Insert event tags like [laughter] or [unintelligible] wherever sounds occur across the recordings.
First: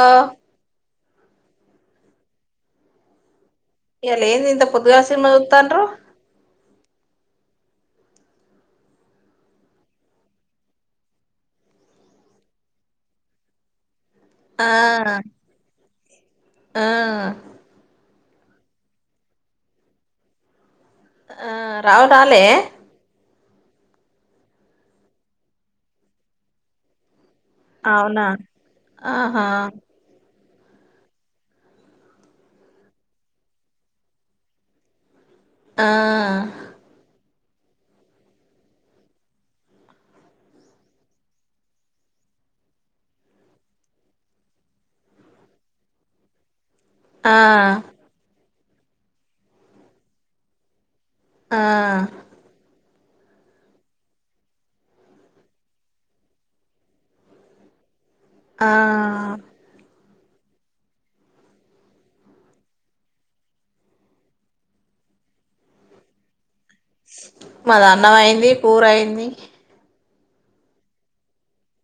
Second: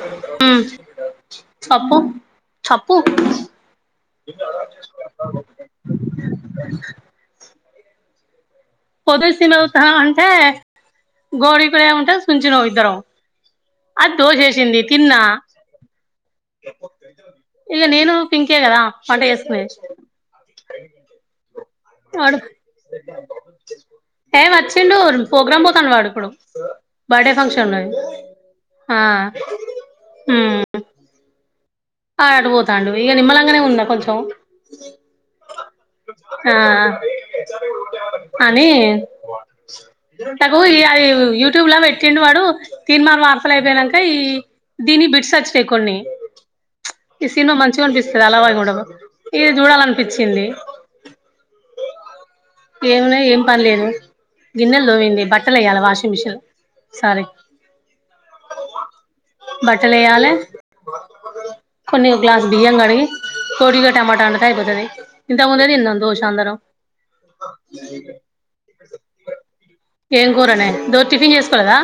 ఆ మ్మ్ చప్పు చప్పూ ఇయాల ఏంది ఇంత పొద్దుగాల సినిమా జుత్తండ్రు పొద్దున సినీమా చూతాన్నామ్ అంటే గోడికు ఏ ఉంటే సుంచినాం ఇద్దరం అది ఆ దోసేసింది తిన్నా ఆ ఇగ నేను ఇంకే కదా వంట చేసుకునే ఆ రావ్ రాలే ఏ వచ్చిండు ప్రోగ్రామ్ పోతాను వాడు ఇప్పుడు బర్డే ఫంక్షన్ లోవి అవునా ఆ ఆహా హ్మ్ అ ఆ ఆడు అటు పోతాండు ఇగ నిమ్మలంగానే ఉన్నా కొంచెం ఆ ఆ అని టకు అది యూట్యూబ్ లా పెట్టిండు వాడు, తీన్మార్ వార్తలు అయిపోనాక ఈ దీన్ని బిట్స్ వచ్చాయి కొన్ని. ఈ ఆ సీన్ లో మంచిగా అనిపిస్తది అలా వైకుంఠం ఇది చూడాలనిపించింది ఆ ఏం ఉన్నాయి ఏం పని లేదు గిన్నెలు దోమింది బట్టలు వేయ్యాలి వాషింగ్ మిషిన్ సారీ. ఆ బట్టలు వేయాలి కొన్ని ఒక గ్లాస్ బియ్యం కడిగి తోడిగా టమాటా, వండితే అయిపోతది ఇంత ముందే తిన్నాం దోష అందరం. మాది అన్నం అయింది కూర అయింది ఏం కూరనే ఈ రోజు టిఫిన్ చేసుకోలేదా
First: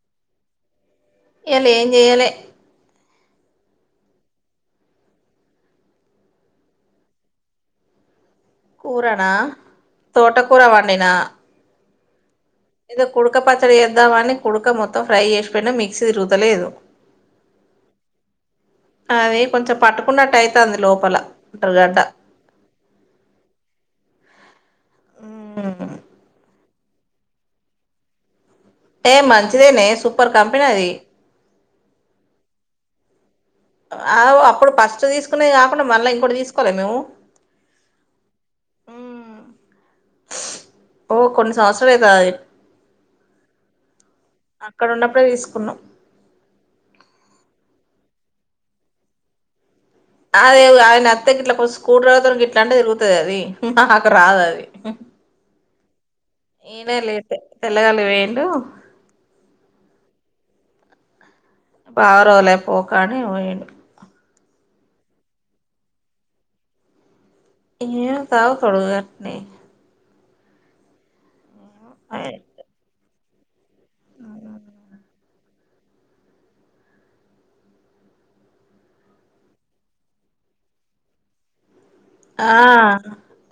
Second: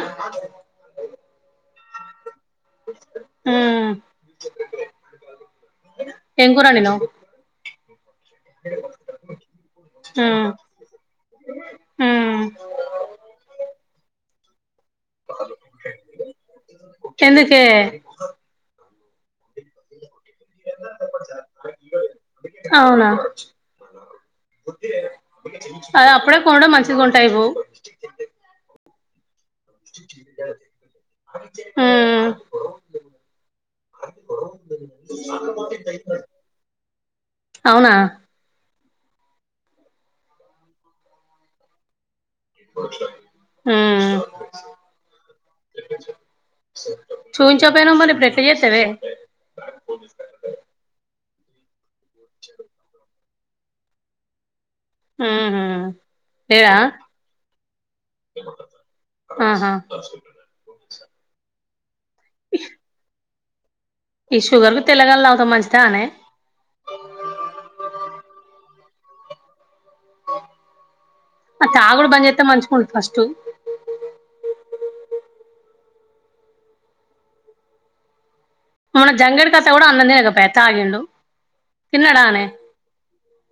రాల ఏం చేయాలి ఏం కూర వండినావ్ కూరనా తోటకూర వండినా హ ఏదో కొడుక పాచ్చడి ఎద్దావా కొడుక మొత్తం ఫ్రై చేసిపోయినా మిక్సీ తిరుగుతలేదు ఎందుకే అదే కొంచెం పాటు చెప్పున్నట్టు అయితుంది లోపల అంటరుగడ్డ అవునా గు ఉంటాయిపో టే మంతస్ ఇదేనే సూపర్ కంపెనీ అది హ్మ్ అ అప్పుడు ఫస్ట్ తీసుకునేది కాకుండా మళ్ళా ఇంకోటి తీసుకోలే మేము అవునా ఓ కొన్ని సంవత్సరాలు అదా అక్కడ ఉన్నప్పుడే తీసుకున్నాం చూంచ మరి బెట చేస్తవ అ ఇట్లా [unintelligible] కొంచ స్కూడ్రవర్ ఇట్లాంటే తిగుతుది అది నా అక్కడ రాదు అది హ్మ్ ఈయనేలేట్ తెల్లగాలిపోయిండు అచ్ బ ఆరవలే పోకని ఈ షుగర్ లు తెల్లగల అలావుతా మంచిద అనే ఇ కావు సడ కనీ అతాగుడుబంద్ చెత మంచిగుంట పస్ట్ మన జంగడ్ కథ కూడా అన్నంతినకప తా గిండు ఆ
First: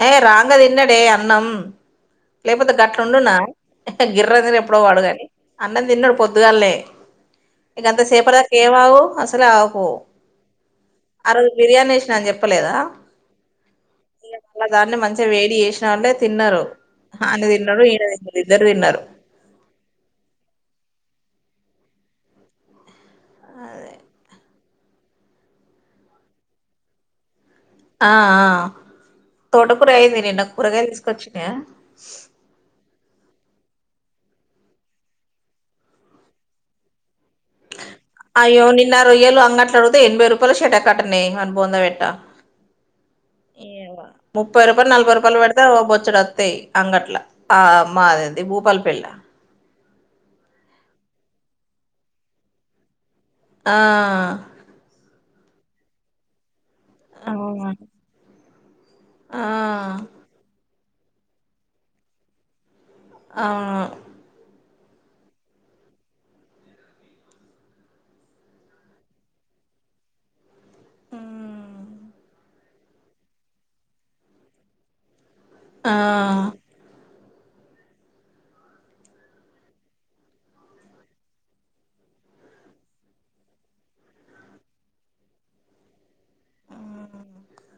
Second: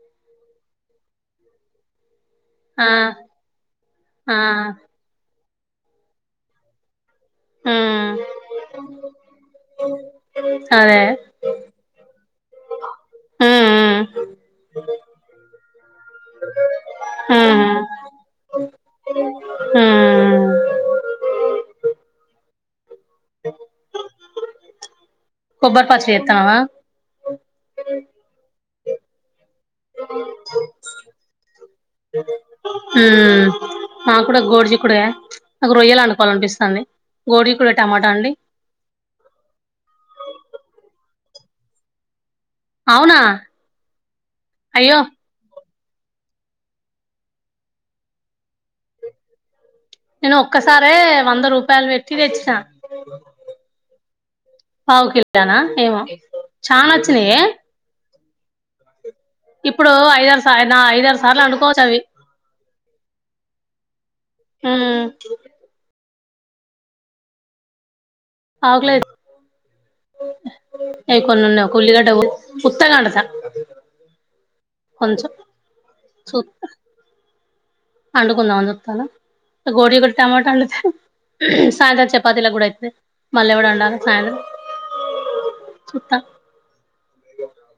ఏ రాంగదిన్నడే అన్నం లేకపోతే ఆ గట్లు ఉండున్న ఆ గిర్రంనితిరిగి ఎప్పుడో పడుగాని అన్నం తిన్నాడు పొద్దుగాల్లే ఇకంత ఉమ్ సేపటి దక ఏమ ఆగు అసలే ఆకు అదే ఆ రోజు బిర్యానీ చెసినా అని చెపు చెప్పలేదా ఉమ్ ఈ మళ్ళ దాన్ని మంచిగా వేడి చేసిన వాంటే తిన్నారు ఆయన ఉమ్ తిన్నారు ఈయన ఇద్దరు తిన్నారు ఉమ్ కొబ్బరిపచ్చడి చేత్తన్నావా ఆ ఆ తోట కూర అయిింది నిన్న కూరగాయలుతీసుకొచ్చి తెమ [unintelligible] ఉ మాకుడ గోరుజీకుడు కాయనా [unintelligible] అయ్యో నిన్న రొయ్యలు అంగట్లాడితే ఎనభై రూపా పలుసటే కట్టనే అన్ని బొంద బెట్టా అవునా ఏ ముప్పై రూపాయలు అయ్యో నలభై రూపాయలు పడ ఇద్ద బొచ్చడు వత్తాయి అంగట్ల ఆ అమ్మా అది భూపాల పెళ్లి నేను ఒక్కసారే వంద వంద రూపాయలు పెట్టి తెచ్చినా ఆ దానా ఏమో చా నావచ్చినా ఎ అవును. ఆ ఇప్పుడు ఐదారు సార్ నా ఐదారు సార్లు అనుకోవచ్చు అవి అవును ఉమ్ అవట్లేదు ఓ మ్ అవికొన్ని ఉండ ఒక హ్మ్. ఉల్లిగడ్డ కోస్ ఉత్తగాఅందుతా కొంచం ఆ వండుకుందామని చుతానగోడిగు డ్డుటమాటా వండితే సాయంత్రం చపాతీలకు కూడా అయితుంది మళ్ళీ కూడా వండాలి సాయంత్రం చుత్త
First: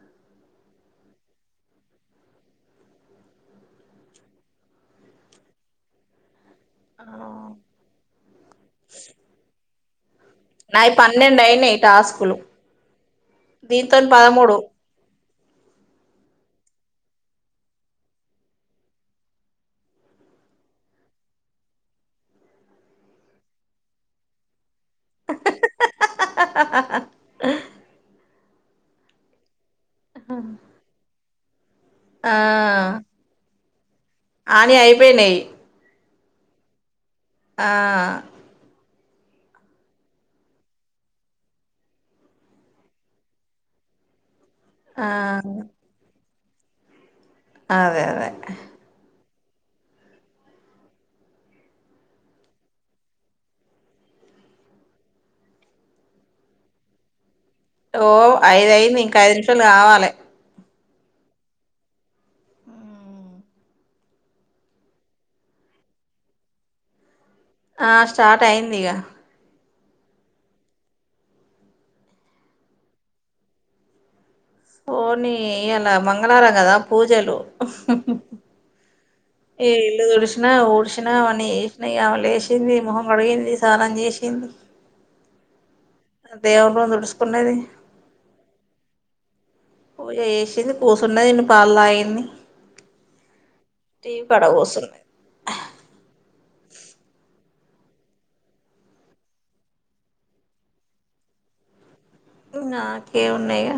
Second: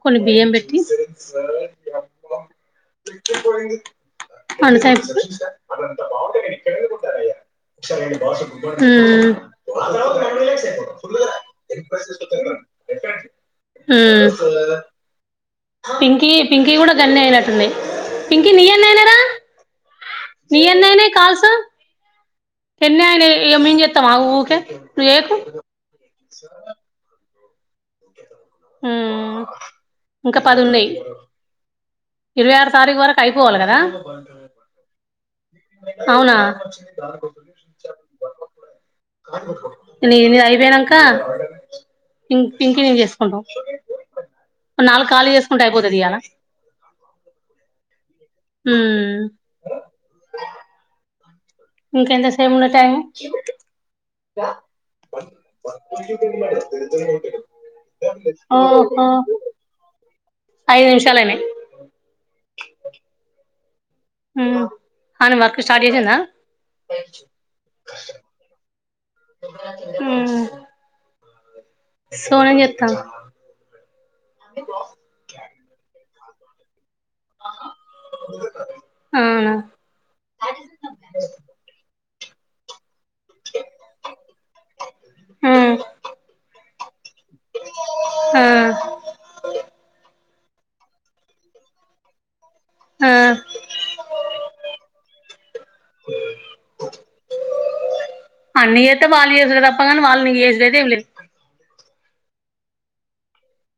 కొన్ని బియ్యం పెట్టి వండితె అదంత భా నాయి పన్నెండు అయినాయి టాస్కులు దీంతో పదమూడు పింకీ పింకీ కూడా గన్నీ అయినట్టునాయ్ పింకీ నీ ఎన్నిఅయినాయ్ రా నీ ఎన్ని అయినారా కాల్స్ ఎన్ని అయినాయి ఇక మేము చేస్తామా ఊకే నువ్వు ఏకు ఆ ఉమ్ ఇంకా పది ఉన్నాయి ఇరువై ఆరు తారీకు వరకు అయిపోవాలి కదా అనియి అయిపోయినాయి అవునా ఆ నీ నీ అయిపోనాక పిం పింకి నేను చేస్తా హలో ఆ నాలుగు కాళ్ళ చేసుకుంటే అయిపోతుది ఇయ్యాల అదే అదే హ ఇంకా ఎంత సేపు ఉన్నది టైమ్ ఓ ఐదయింది ఇంకా ఐదు నిమిషాలు కావాలి ఐదు నిమిషాలనా కానీ వర్క్ స్టార్ట్ అయిందా ఆ స్టార్ట్ అయింది ఇక హ సోనీ ఏం చెత్త సోనీ ఇ మంగ మంగళావారం కదా పూజలు అవునా ఈ ఇల్లు తొడిసినా ఊడిసినా అవన్నీ వసినా కా లేసింది మొహం కడిగింది స్నానం చేసింది ఉమ్ దేవు పన్నది అ పూజ చేసింది కూసున్నది ఇన్ని పాలు తాగింది ఆ టీ పడ కోసున్నా అన్న చేస్తే అత్తా వాళ్ళు నీకు చేసుడు ఏం లేదు నాకే ఉన్నాయిగా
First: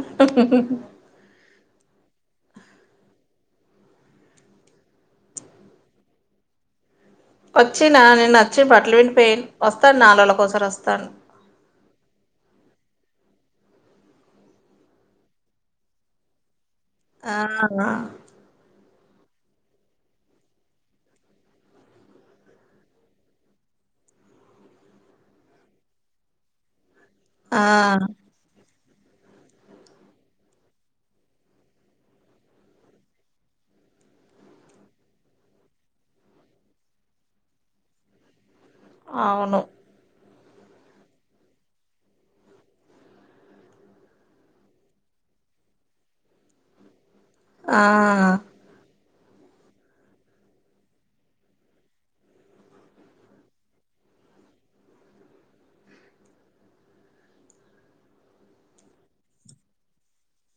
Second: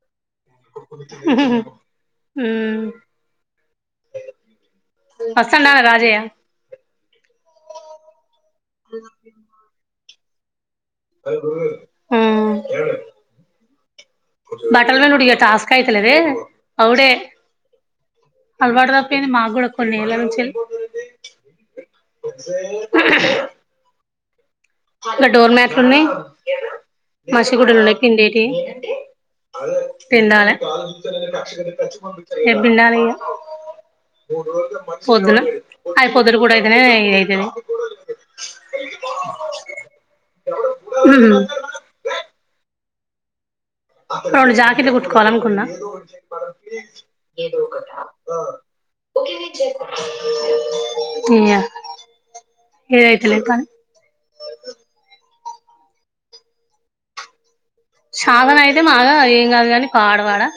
ఉ ఊ హు ఉ వస్తండ రాజయ్య వచ్చిన నేను వచ్చిన బట్టలు పిండి పోయిన వస్తాను నాలుగు ఎన్ని రోజులకు ఒకసారి వస్తాను ఊ బట్టలు పిండుడు టాస్క్ అయితలేదా ఇగ అప్పుడే ఆ అలవాటు తప్పదు ఇగ ఇంకేంటి మాకు కూడా కొన్ని ఏళ్ల నుంచి అక్కడ డోర్ మ్యాట్లు ఉన్నాయి మసి ఆ గుడ్డలు ఉన్నాయి పిండేటి పిండాలి ఏ పిండాలి ఈగ పొద్దులు అవి పొద్దులు పూటఅయితేనే అయితది అవును ఉ రెండు జాకెట్లు కుట్టుకోవాలనుకున్నా ఆ తియ్యే ఏదైతే లే కానీ సాతనైతే మాగా ఏం కాదు కాని పాడుగాను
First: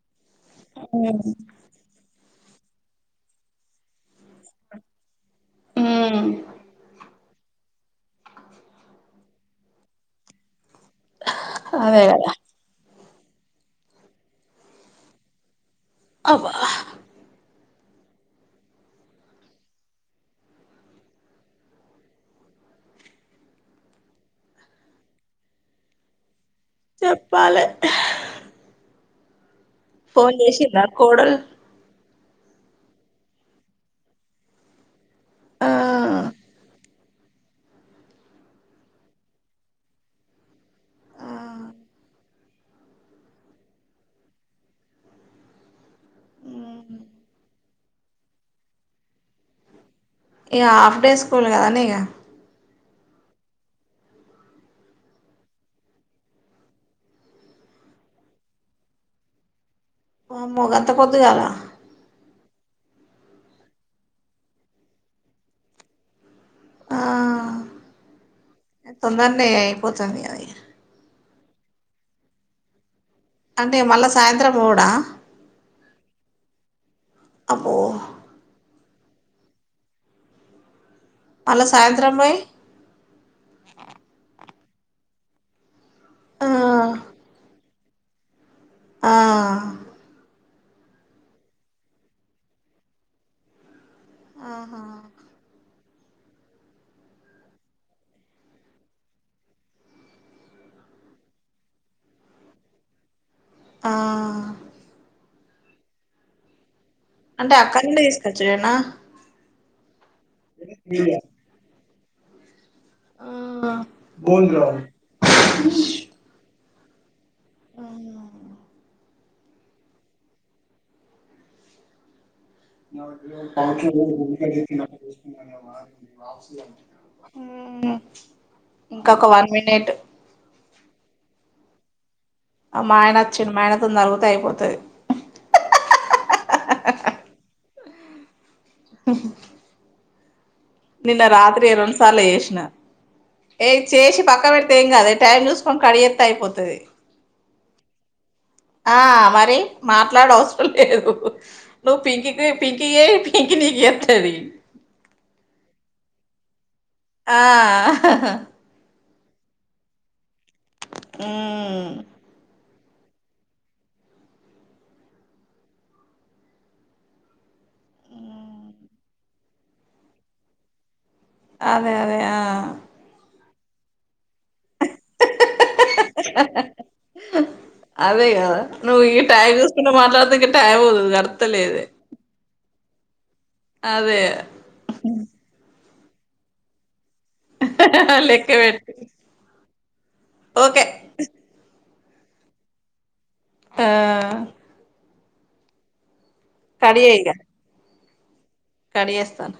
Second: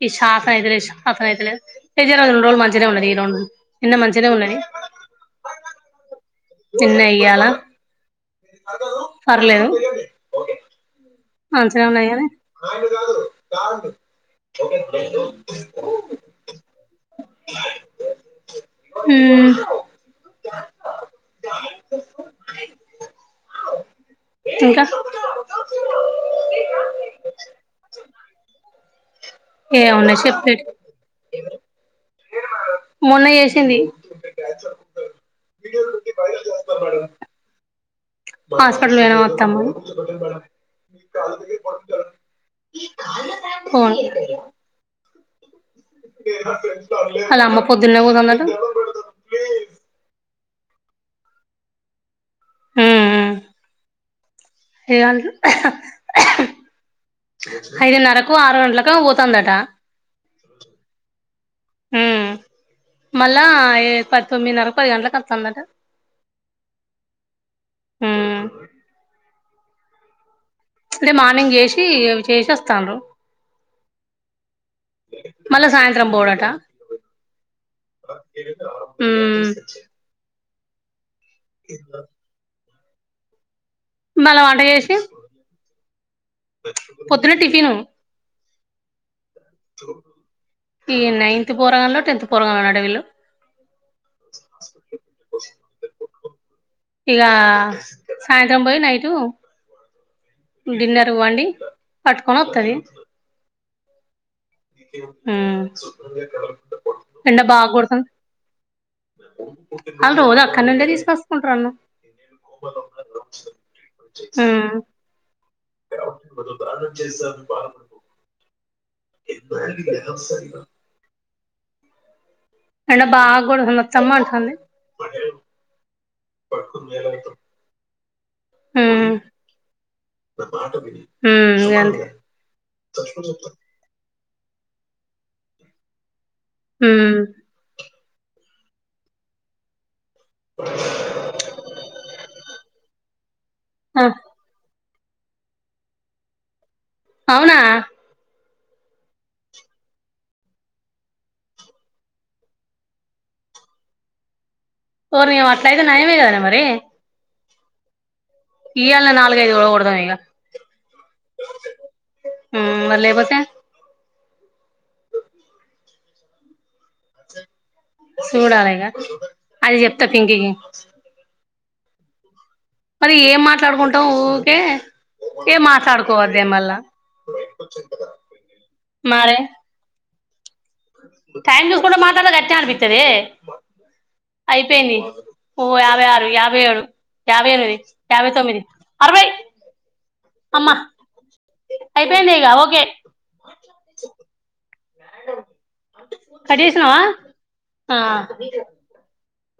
[unintelligible] రెండు రోజులు మంచినే ఉన్నది ఈ రెండు నిన్న మంచినే ఉన్నది ఉ నిన్న ఇయ్యాల పర్లేదు మంచిగానే అదే ఉన్నాయి గాని కదా [unintelligible] అవ్వ ఉ ఇంకా చెప్పాలే ఏముంది ఫోన్ చెప్పేటి చేసిందా కోడలు మొన్న చేసింది ఆ వీడియో వైరల్ చేస్తారు మేడమ్ హాస్పిటల్ పోయినంఅత్తమ్మ ఆ అను అలా అమ్మ పొద్దున్ననే పోతుందట ఈగ హాఫ్ డే స్కూల్ కదా ఈగ ఉ ఉ ఐదున్నర ఆరు గంటలలకు పోతుందట వామ్మో గంత పొద్దుగాల ఉ మల్ల పది తొమ్మిదిన్నర పది గంటలకులకు వస్తుందట ఆ తొందర నే అయి పొత్తది ఇగ అదే మార్నింగ్ చేసి చేసేస్తాను అంటే మళ్ళా సాయంత్రం కూడా మళ్ళా సాయంత్రం పోడట అమో మ్ మళ్ళా సాయంత్రం బొయ్ మళ వంట చేసి ఆ పొద్దున్న టిఫినూ ఆ ఈ నైన్త్ పోరగాలో టెన్త్ పోరగాలో అట వీళ్ళు ఆహా ఇగ సాయంత్రం పోయి నైటూ డిన్నరు వ్వండి పట్టుకొని వత్తది ఆ మ్ అంటే అక్కడ నుండి తీసుకొచ్చుడేనా ఓకే ఆళ్ళు రోజు అక్కడి నుండే తీసుకొసుకుంటురన్నం హ్మ్మ్ ఆ బానే చేసారు హ్మ్మ్ [unintelligible] ఎండ బాగా కొడుతుంది అత్తమ్మ అంటుంది హ్మ్మ్ ఉమ్ ఇంకొక్క వన్ మినిట్ హ్మ్మ్ ఇగంతె ఆ మా ఆయనచ్చిండు మాయనతోని తలుగుతే అయిపోతది హ్మ్మ్ నిన్న రాత్రి రెండు సార్ల చేసిన ఏయ్ ఆ చేసి పక్కక్ పెట్టీ తే ఏం కాదా టైం చూసుకోని కడ్ చేత్తే అయిపోతది అవునా ఆ మరి మాట్లాడ అవసరం లేదు నువ్వు పింకికి పింకియే పింకి నీకు చేతది. ఓర్నియవ అట్లాయితే నయమే కదా మరి ఆ ఇయాల్నే నాలుగైదు ఒడగొడదాం ఇగ మ్మ్ హ్మ్మ్ మరి లేకపోతే చూడాలిగా అది చెప్తా పింకికి అదే అదే ఆ మరి ఏం మాట్లాడుకుంటాం ఊ మళ్ళా అదే కదా నువ్వు ఈ మరే టైమ్ చూసుకుంటే మాట్లాడుతే టైం చూసుకుంట మాట్లాడితే గట్నే రే అదే అయిపోయినై ఆరు యాభై ఏడు యాభై ఎనిమిది యాభై లెక్క తొమ్మిది పెట్టు అరవై ఓకే అయిపోయిందిక ఓకే ఆ హలో కట్ చేసినావా ఆ కర్రీ చేస్తానా